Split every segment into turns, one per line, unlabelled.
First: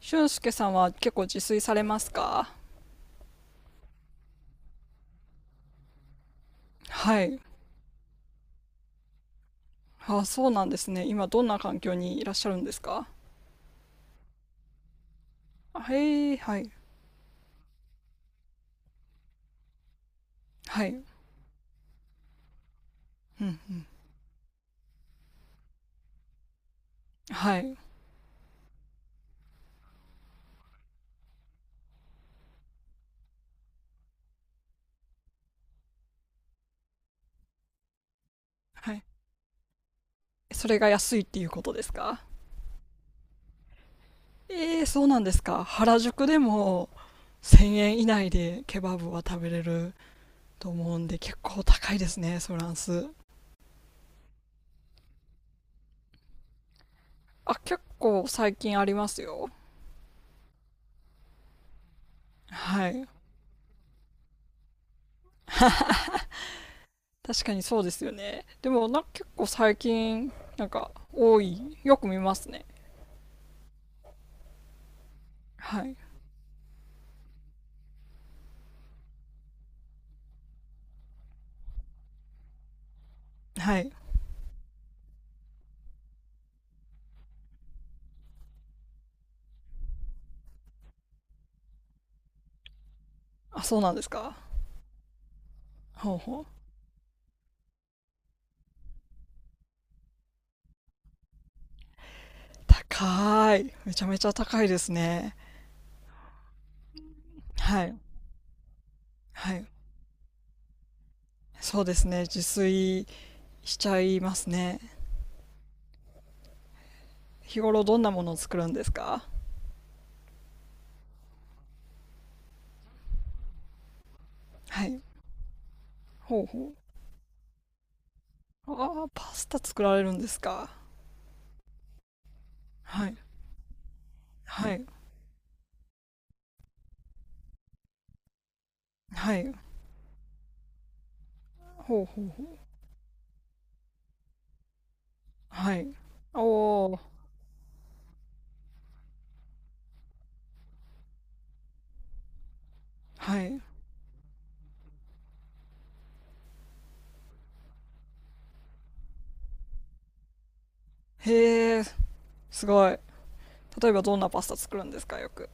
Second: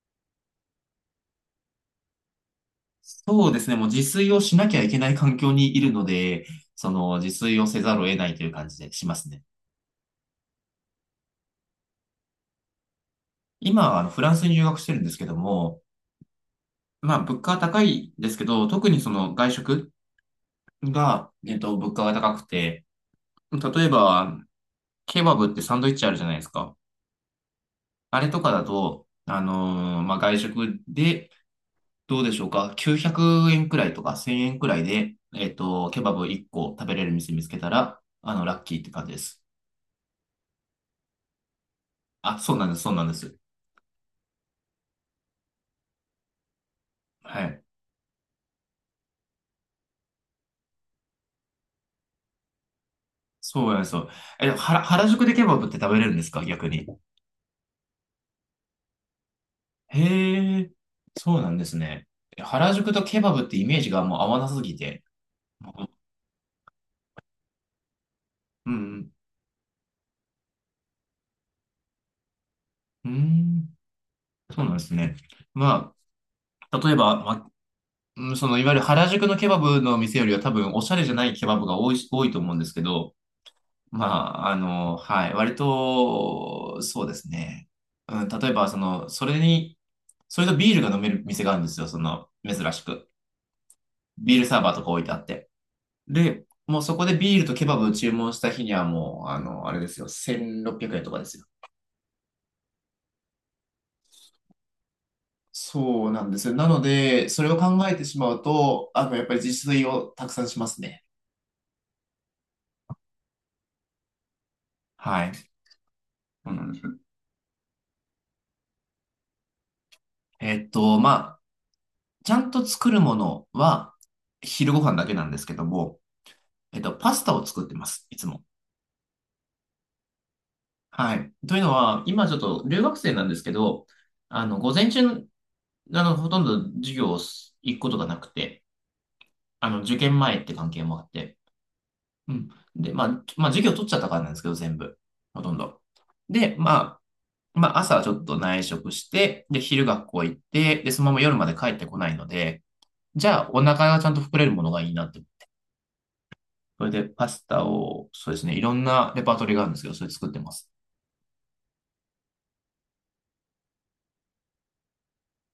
俊介さんは結構自炊されますか？
そうですね。もう自炊をしなきゃいけない環境にいるので、その
は
自
い。
炊をせざるを得ないという感じでしますね。
あ、そうなんですね。今どんな環境にいらっしゃるんですか？
今、フランスに留学してるんですけども、
あ、へえ、はい。
まあ、物価は高いですけど、特にその外食
はい。
が、物価が高くて、
うんう
例
ん。
えば、ケバブってサンドイッチあるじゃないですか。
はい。
あれとかだと、まあ、外食で、どうでしょうか。900円くえんくらいとか1000円くらいで、ケバブ1個食べれる店見つけたら、ラッキーって
は
感
い。
じです。
それが安いっていうことですか？
あ、そうなんです、そうなんです。
ええ、そうなんですか。原宿でも
はい。
1000円以内でケバブは食べれると思うんで結構高いですね、フランス。
そうや、そう。え、でも原宿でケバブって食べれるんですか、逆に。
あ、結構最近ありますよ。
へえ、そうなんですね。え、原
は
宿と
い。
ケバブってイメージがもう合わなすぎて。
確かにそうですよね。
う
でもな、
ん、
結構最近なんか多い。よく見ますね。
うん、そうなんですね。
は
ま
い。
あ、例えば、その、いわゆる原宿のケバブの店よりは多分、おしゃれじゃないケバブが多い多いと思うんですけど、
はい。
まあ、はい、割と、そうですね。うん、例えば、その、それとビールが飲める店があるんですよ、その、珍しく。
あ、そうなんです
ビ
か。
ールサーバーとか置いてあって。
ほうほ
で、
う。
もうそこでビールとケバブを注文した日にはもう、あれですよ、1600円とかですよ。
高い。めちゃめちゃ高いですね。
そうなんですよ。なので、それを考
は
え
い。
てしまうと、やっぱり
は
自
い。
炊をたくさんしますね。
そうですね。自炊しちゃいますね。
はい。そうなんです。
日頃どんなものを作るんですか？
まあ、ちゃんと作るものは、昼ご
は
飯
い。
だけなんですけども、
ほうほ
パスタを作ってます、いつも。
う。ああ、パスタ作られるんですか。
はい。というのは、今ちょっと留学
は
生
い。
なんですけど、
は
午
い。
前中、ほとんど授業を行くことがなくて、
はい。
受験前って関係もあって。
ほうほう
う
ほ
ん。
う。
で、まあ、授業取っちゃったからなんですけど、全部。ほとん
は
ど。
い。お
で、ま
お。
あ、朝ちょっと内職して、で、昼学校行って、で、そのまま夜まで帰ってこないので、じ
は
ゃあ、お
い。
腹がちゃんと膨れるものがいいなって。それで、パスタを、そうですね、いろんなレパートリーがあるんですけど、それ作ってます。
へえ、すごい。例えばどんなパスタ作るんですか、よく？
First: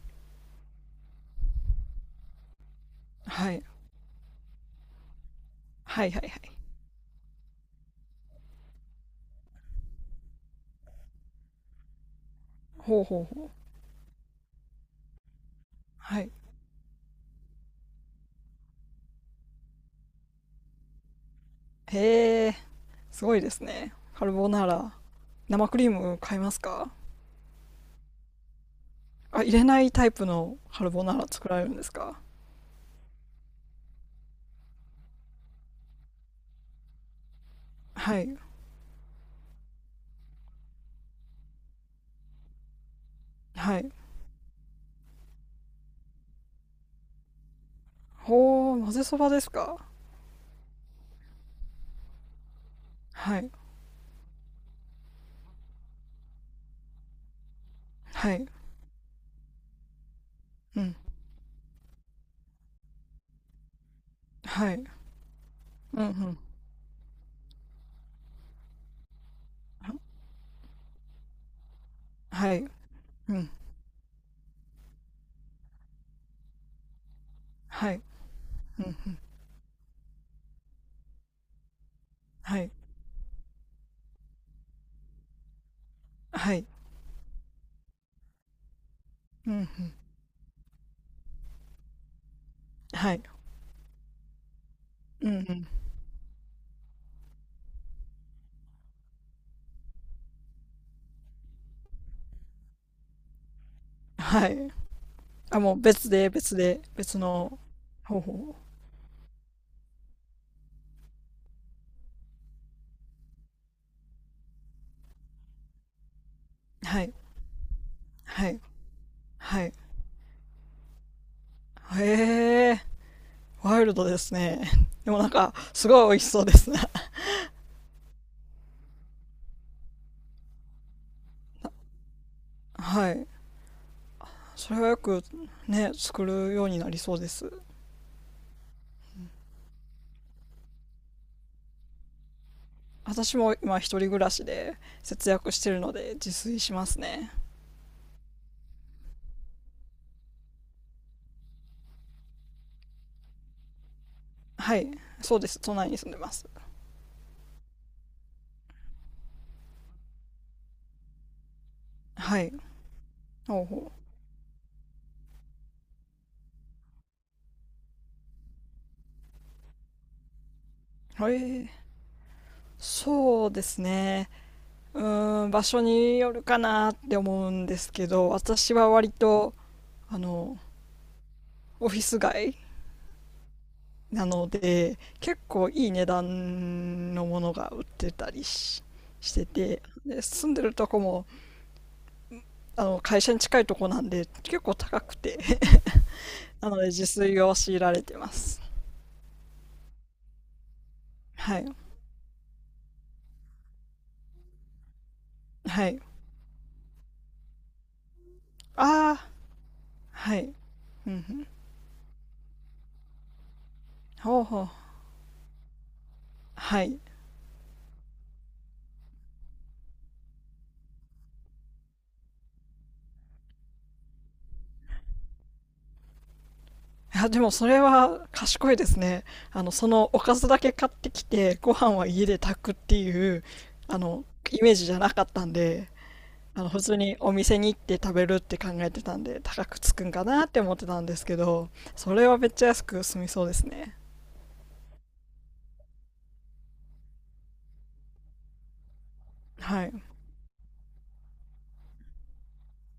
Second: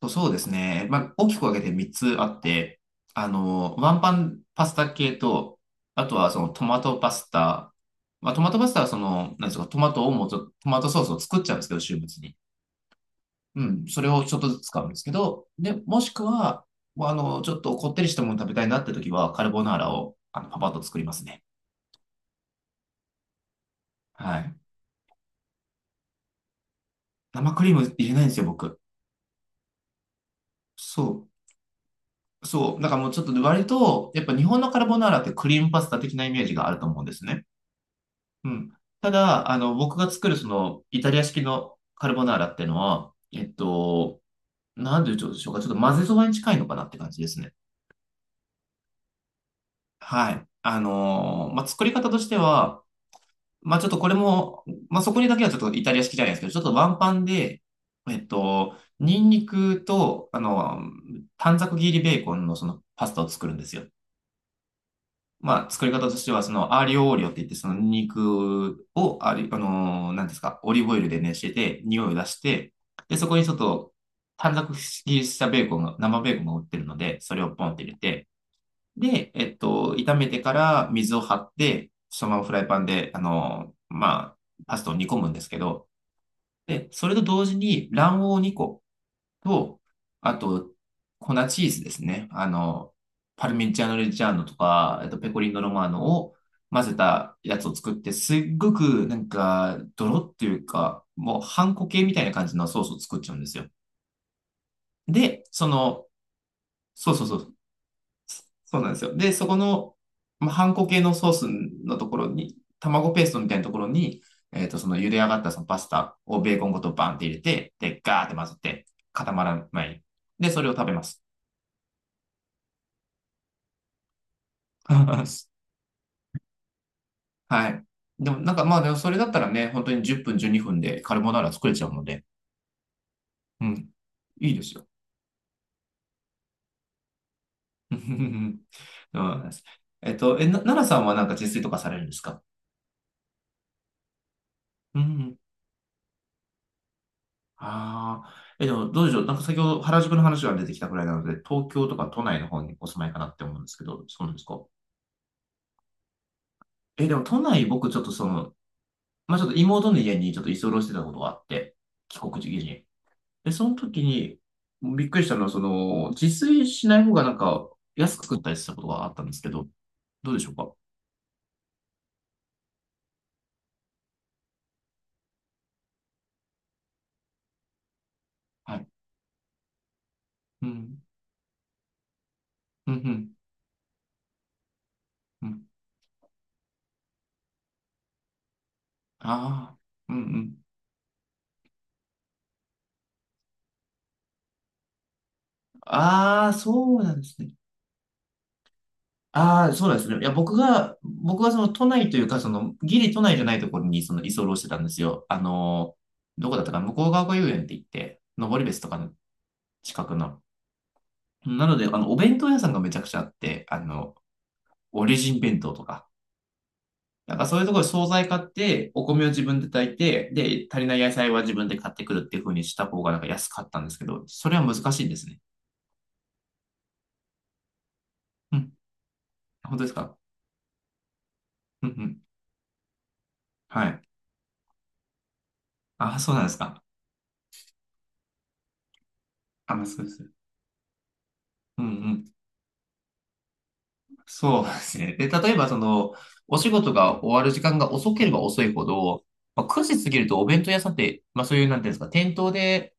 そうそうですね。まあ、大きく分けて3つあって、
はい。
ワンパンパスタ系と、
は
あ
い
と
はい
は
は
その
い。
トマトパスタ。まあ、トマトパスタはその、なんですか、トマトをもうちょっと、トマトソースを作っちゃうんですけど、週末に。
ほうほうほう。
うん、それをちょっとずつ使うんですけど、で、もし
は
く
い。
は、もうちょっとこってりしたもの食べたいなって時は、カルボナーラを、パパッと作りますね。
へえ。すごいですね。カル
は
ボ
い。
ナーラ。生クリーム買いますか？
生クリーム入れないんですよ、僕。
あ、入れないタイプのカル
そ
ボナーラ作られるんですか？
う。そう。だからもうちょっと割と、やっぱ日本のカルボナーラってクリームパスタ的なイメージがあると思うんですね。
はい。
うん。ただ、僕が作るその、イタリア式のカルボナーラってのは、
はい。
なんでしょうか、ちょっと混ぜそばに近いのかなって感じですね。
ほー、混ぜそばですか？
はい。まあ、作り方としては、
はい。
まあ、ちょっとこれも、まあ、そこにだけはちょっとイタリア式じゃないですけど、ちょっとワンパンで、
はい。
ニンニクと、
うん。
短冊切りベーコンのそのパスタを作るんですよ。
はい。
まあ、作り方
うん、う
として
ん。
は、その、アーリオオーリオって言って、その肉を、あり、あのー、
は
なんですか、オリーブオイルで熱してて、匂いを出し
はい。
て、で、そ
う
こにち
ん。
ょっと短冊切りしたベーコンが、生ベーコンが売ってるので、それをポンって入
は
れ
い。
て、
うん、うん。
で、炒めてから水を張って、そのままフ
は
ライ
い。
パンで、まあ、パスタを煮込むんですけど、
はい。
で、それと同時に卵黄を2個
うん、うん。
と、あと、粉チーズですね。
はい。
パルミジャーノ・レッジャーノとか、
う
ペ
ん、う
コリーノ・
ん。
ロマーノを混ぜたやつを作って、すっごくなんか、ドロっていうか、もう、ハンコ系みたいな感じのソースを作っちゃうんですよ。
はい。
で、
あ、もう別で、
そう
別
そうそう、
の方法。
そうなんですよ。で、そこの、まあ、ハンコ系のソースのところに、卵ペーストみたいなところに、その茹で上がったそのパスタをベーコンごと
は
バ
い。
ンって入れて、で、ガーって混
は
ぜ
い。
て、固ま
は
ら
い。
ない。で、それを食べます。
へえ、ワイルドですね。でもなんか、すごい美味しそうですね。
はい。でも、なんかまあ、でもそれだったらね、本当に10分、12分でカルボナーラ作れちゃうので、
はい。
うん、いいで
そ
す
れ
よ。
はよくね作るようになりそうです。
そうなんです。奈良さんはなんか自炊とかされるんですか？
私も今一人暮らしで
う
節
ん。
約してるので自炊しますね。
ああ。え、でも、どうでしょう。なんか先ほど原宿の話が出てきたくらいなので、東京とか都内の方にお住まいかなって思うんですけど、そうなんですか？
はい。そうです、都内に住んでます。
え、でも都内僕ちょっとその、まあちょっと妹の家にちょっと居候してたことがあって、帰国
は
時
い。
期に。で、
ほう
その
ほ
時に、びっくりしたのは、その、自炊しない方がなんか、安く食ったりしたことがあったんですけど、どうでしょうか？
う。ーそうですね。うーん、場所によるかなって思うんですけど、私
はい。
は割とあの
うん。
オフィス街
うん、うん、
なので結
うん。
構いい値段のものが売ってたりして
ああ、
て、
うん、う
で住ん
ん。
でるとこもあの会社に近いとこなんで結構高くて、
ああ、
なので
そう
自
なんです
炊
ね。
を強いられてます。
ああ、そうなんですね。いや、僕はそ
はい。
の都内というか、その、ギリ都内じゃないところに、その、居候してたんですよ。
はい。
どこだったかな、向川が遊園って言って、登別とかの
ああー。
近く
は
の。
い。うんうん。
なので、お弁当屋さんがめちゃくちゃあって、
ほうほう。
オリジン弁当とか。
はい。
なんかそういうところで惣菜買って、お米を自分で炊いて、で、足りない野菜は自分で買ってくるっていう風にした方がなんか安かったんですけど、それは難しいんですね。
あ、でもそれは
う
賢
ん。
いですね。あの、
本当で
そ
す
の
か？
おかずだけ買ってきてご
うんう
飯は
ん。
家で炊くっていう
は
あ
い。
のイメージじゃなかったんで、
あ、そうなんです
あの普
か。
通にお店に行って食べるって考えてたんで高
あ、
く
まあ
つ
そ
く
うで
んか
す。
なって思ってたんですけど、
うんう
それ
ん。
はめっちゃ安く済みそうですね。
そうですね。で、例えばその、お仕事が終わる時間が遅ければ遅いほど、まあ、9
は
時
い。
過ぎるとお弁当屋さんって、まあそういう、なんていうんですか、店頭で、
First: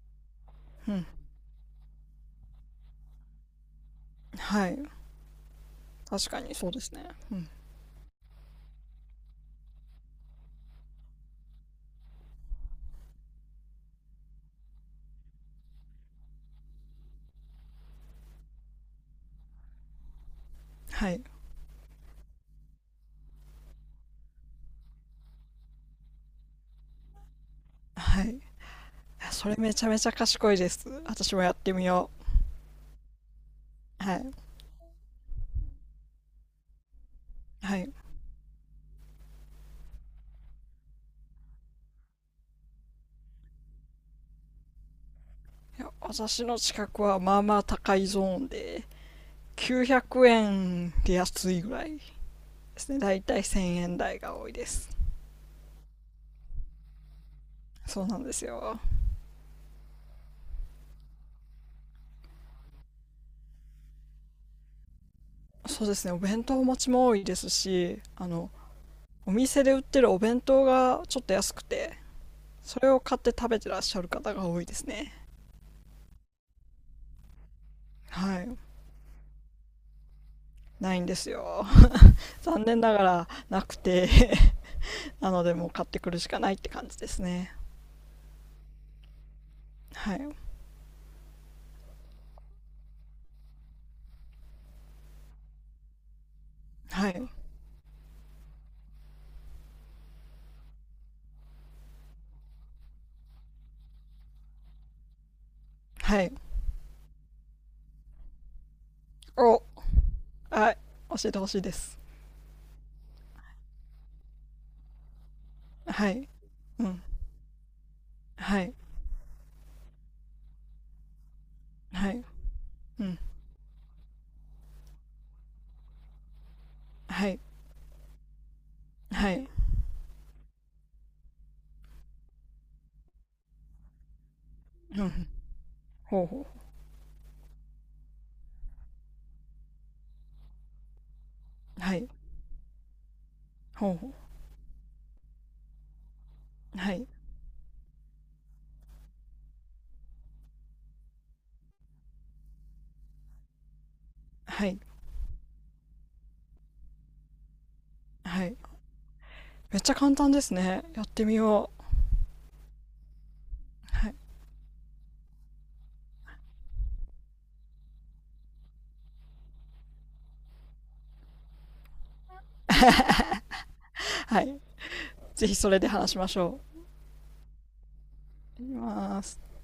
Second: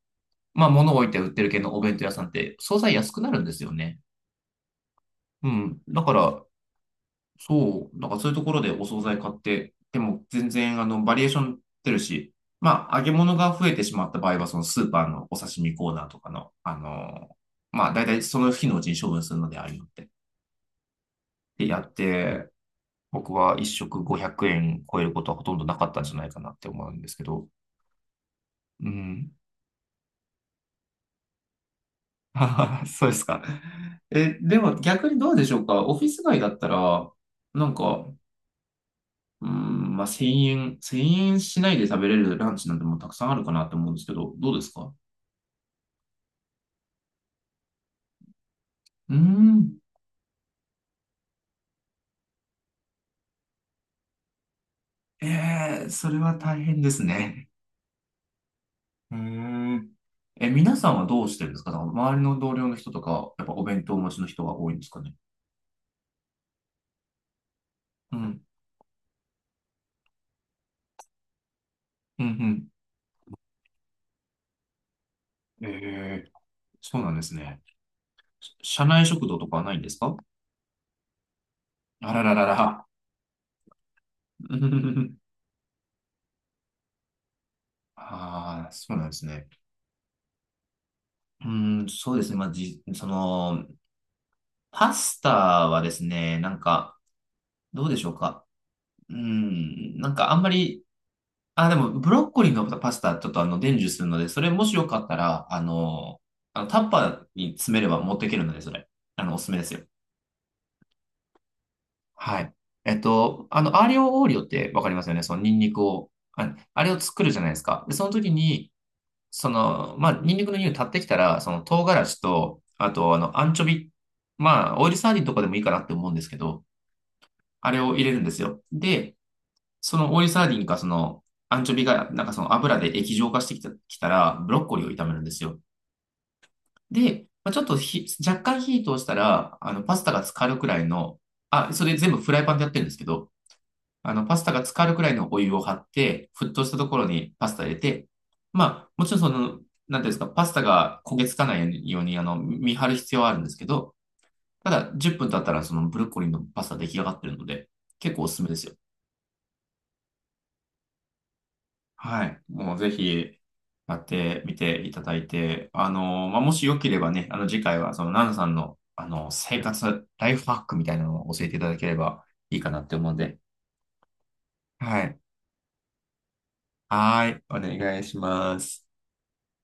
まあ
う
物を置
ん。
いて売ってる系のお弁当屋さんって、惣菜安くなるんですよね。
はい。
うん。だか
確か
ら、
にそうですね。
そう、だからそういうところでお惣菜買って、でも全然バリエーション出るし、まあ揚げ物が増えてしまった場合は、そのスーパーのお刺身コーナーとかの、まあ大体その日のうちに処分するのでありのでて。
はい。
で、やって、僕は一食500円超えることはほとんどなかったんじゃないかなって思うんですけど。
はい。
うん。
それめちゃめちゃ賢いです。私もやってみよ
そうですか。
う。は
え、
い。
でも逆にどうでしょうか。オフィス街だったら、なん
はい。
か、うん、まあ、1000円、1円しないで食べれるランチなんてもうたくさんあるかなと思うんですけど、どうですか？
いや、私の近くはまあまあ高いゾーンで、
うーん、
900円で安いぐらいですね。だいたい1000円台が多いです。
ええ、それは大変ですね。
そうなんですよ。
うーん。え、皆さんはどうしてるんですか？だから周りの同僚の人とか、やっぱお弁当をお持ちの人が多いんですかね？
そうですね。お弁当持ちも多いですし、
う
あ
ん、
の、お店で売ってるお弁当がちょっと安くて、
うん、
それを買って食べてらっしゃる方が多いですね。
うん。ええ、そうなんですね。
は
し
い。
社内食堂とかはないんですか？
ないんですよ。
あらら ら
残念
ら。
ながらなくて、 なのでもう買ってくるしかないって感じですね。
ああ、そうなんですね。
はい。
うーん、そうですね。まあ、その、パスタはですね、なんか、
はい。
どうでしょうか。うーん、なんかあんまり、あ、でもブロッコリーのパスタちょっと伝授するので、それもしよかったら、
はい。
あのタッパーに詰めれば持っていけるので、それ、おすすめ
お、
ですよ。
はい。教えてほしいです。
はい。アーリオオーリオってわかりますよね。そのニンニク
は
を、
い。
あ、あ
う
れを
ん。
作るじゃないですか。で、その時
は
に、
い。
その、まあ、ニンニクの匂い立ってきたら、その唐辛
は
子
い。
と、あ
う
と、
ん。
アンチョビ、まあ、オイルサーディンとかでもいいかなって思うんですけど、
はい。
あれを入れるんですよ。で、
はい。
そのオイルサーディンか、その、アンチョビが、なんかその油で液状化してきた、きたら、ブロッコリーを
う
炒めるん
ん。
ですよ。
ほうほ
で、まあ、ちょっと若干火通したら、パスタが浸かるくらいの、あ、
う。
そ
は
れ
い。
全部フライパンでやってるんですけど、
ほうほ
パスタが浸かるくらいのお湯を張って、沸騰した
う。
と
は
ころ
い。
にパスタ入れて、まあ、もちろんその、なんていうんですか、パスタが焦げつかないように、見張る必要はあるんですけど、
は
た
い。
だ、10分経ったら、そのブロッコリーのパスタ出来上がってるので、結構おすす
は
めで
い。
すよ。
めっちゃ簡単ですね。やってみよう。
はい。もうぜひ、やっ
はい
てみていただいて、まあ、もしよければね、次回は、その、ナナさんの、生活、ライフハックみたいなのを教えていただければいいかなって思うんで。
はい。
はい。
ぜひそれで話しましょ
はい。お願いしま
う。いき
す。
ます。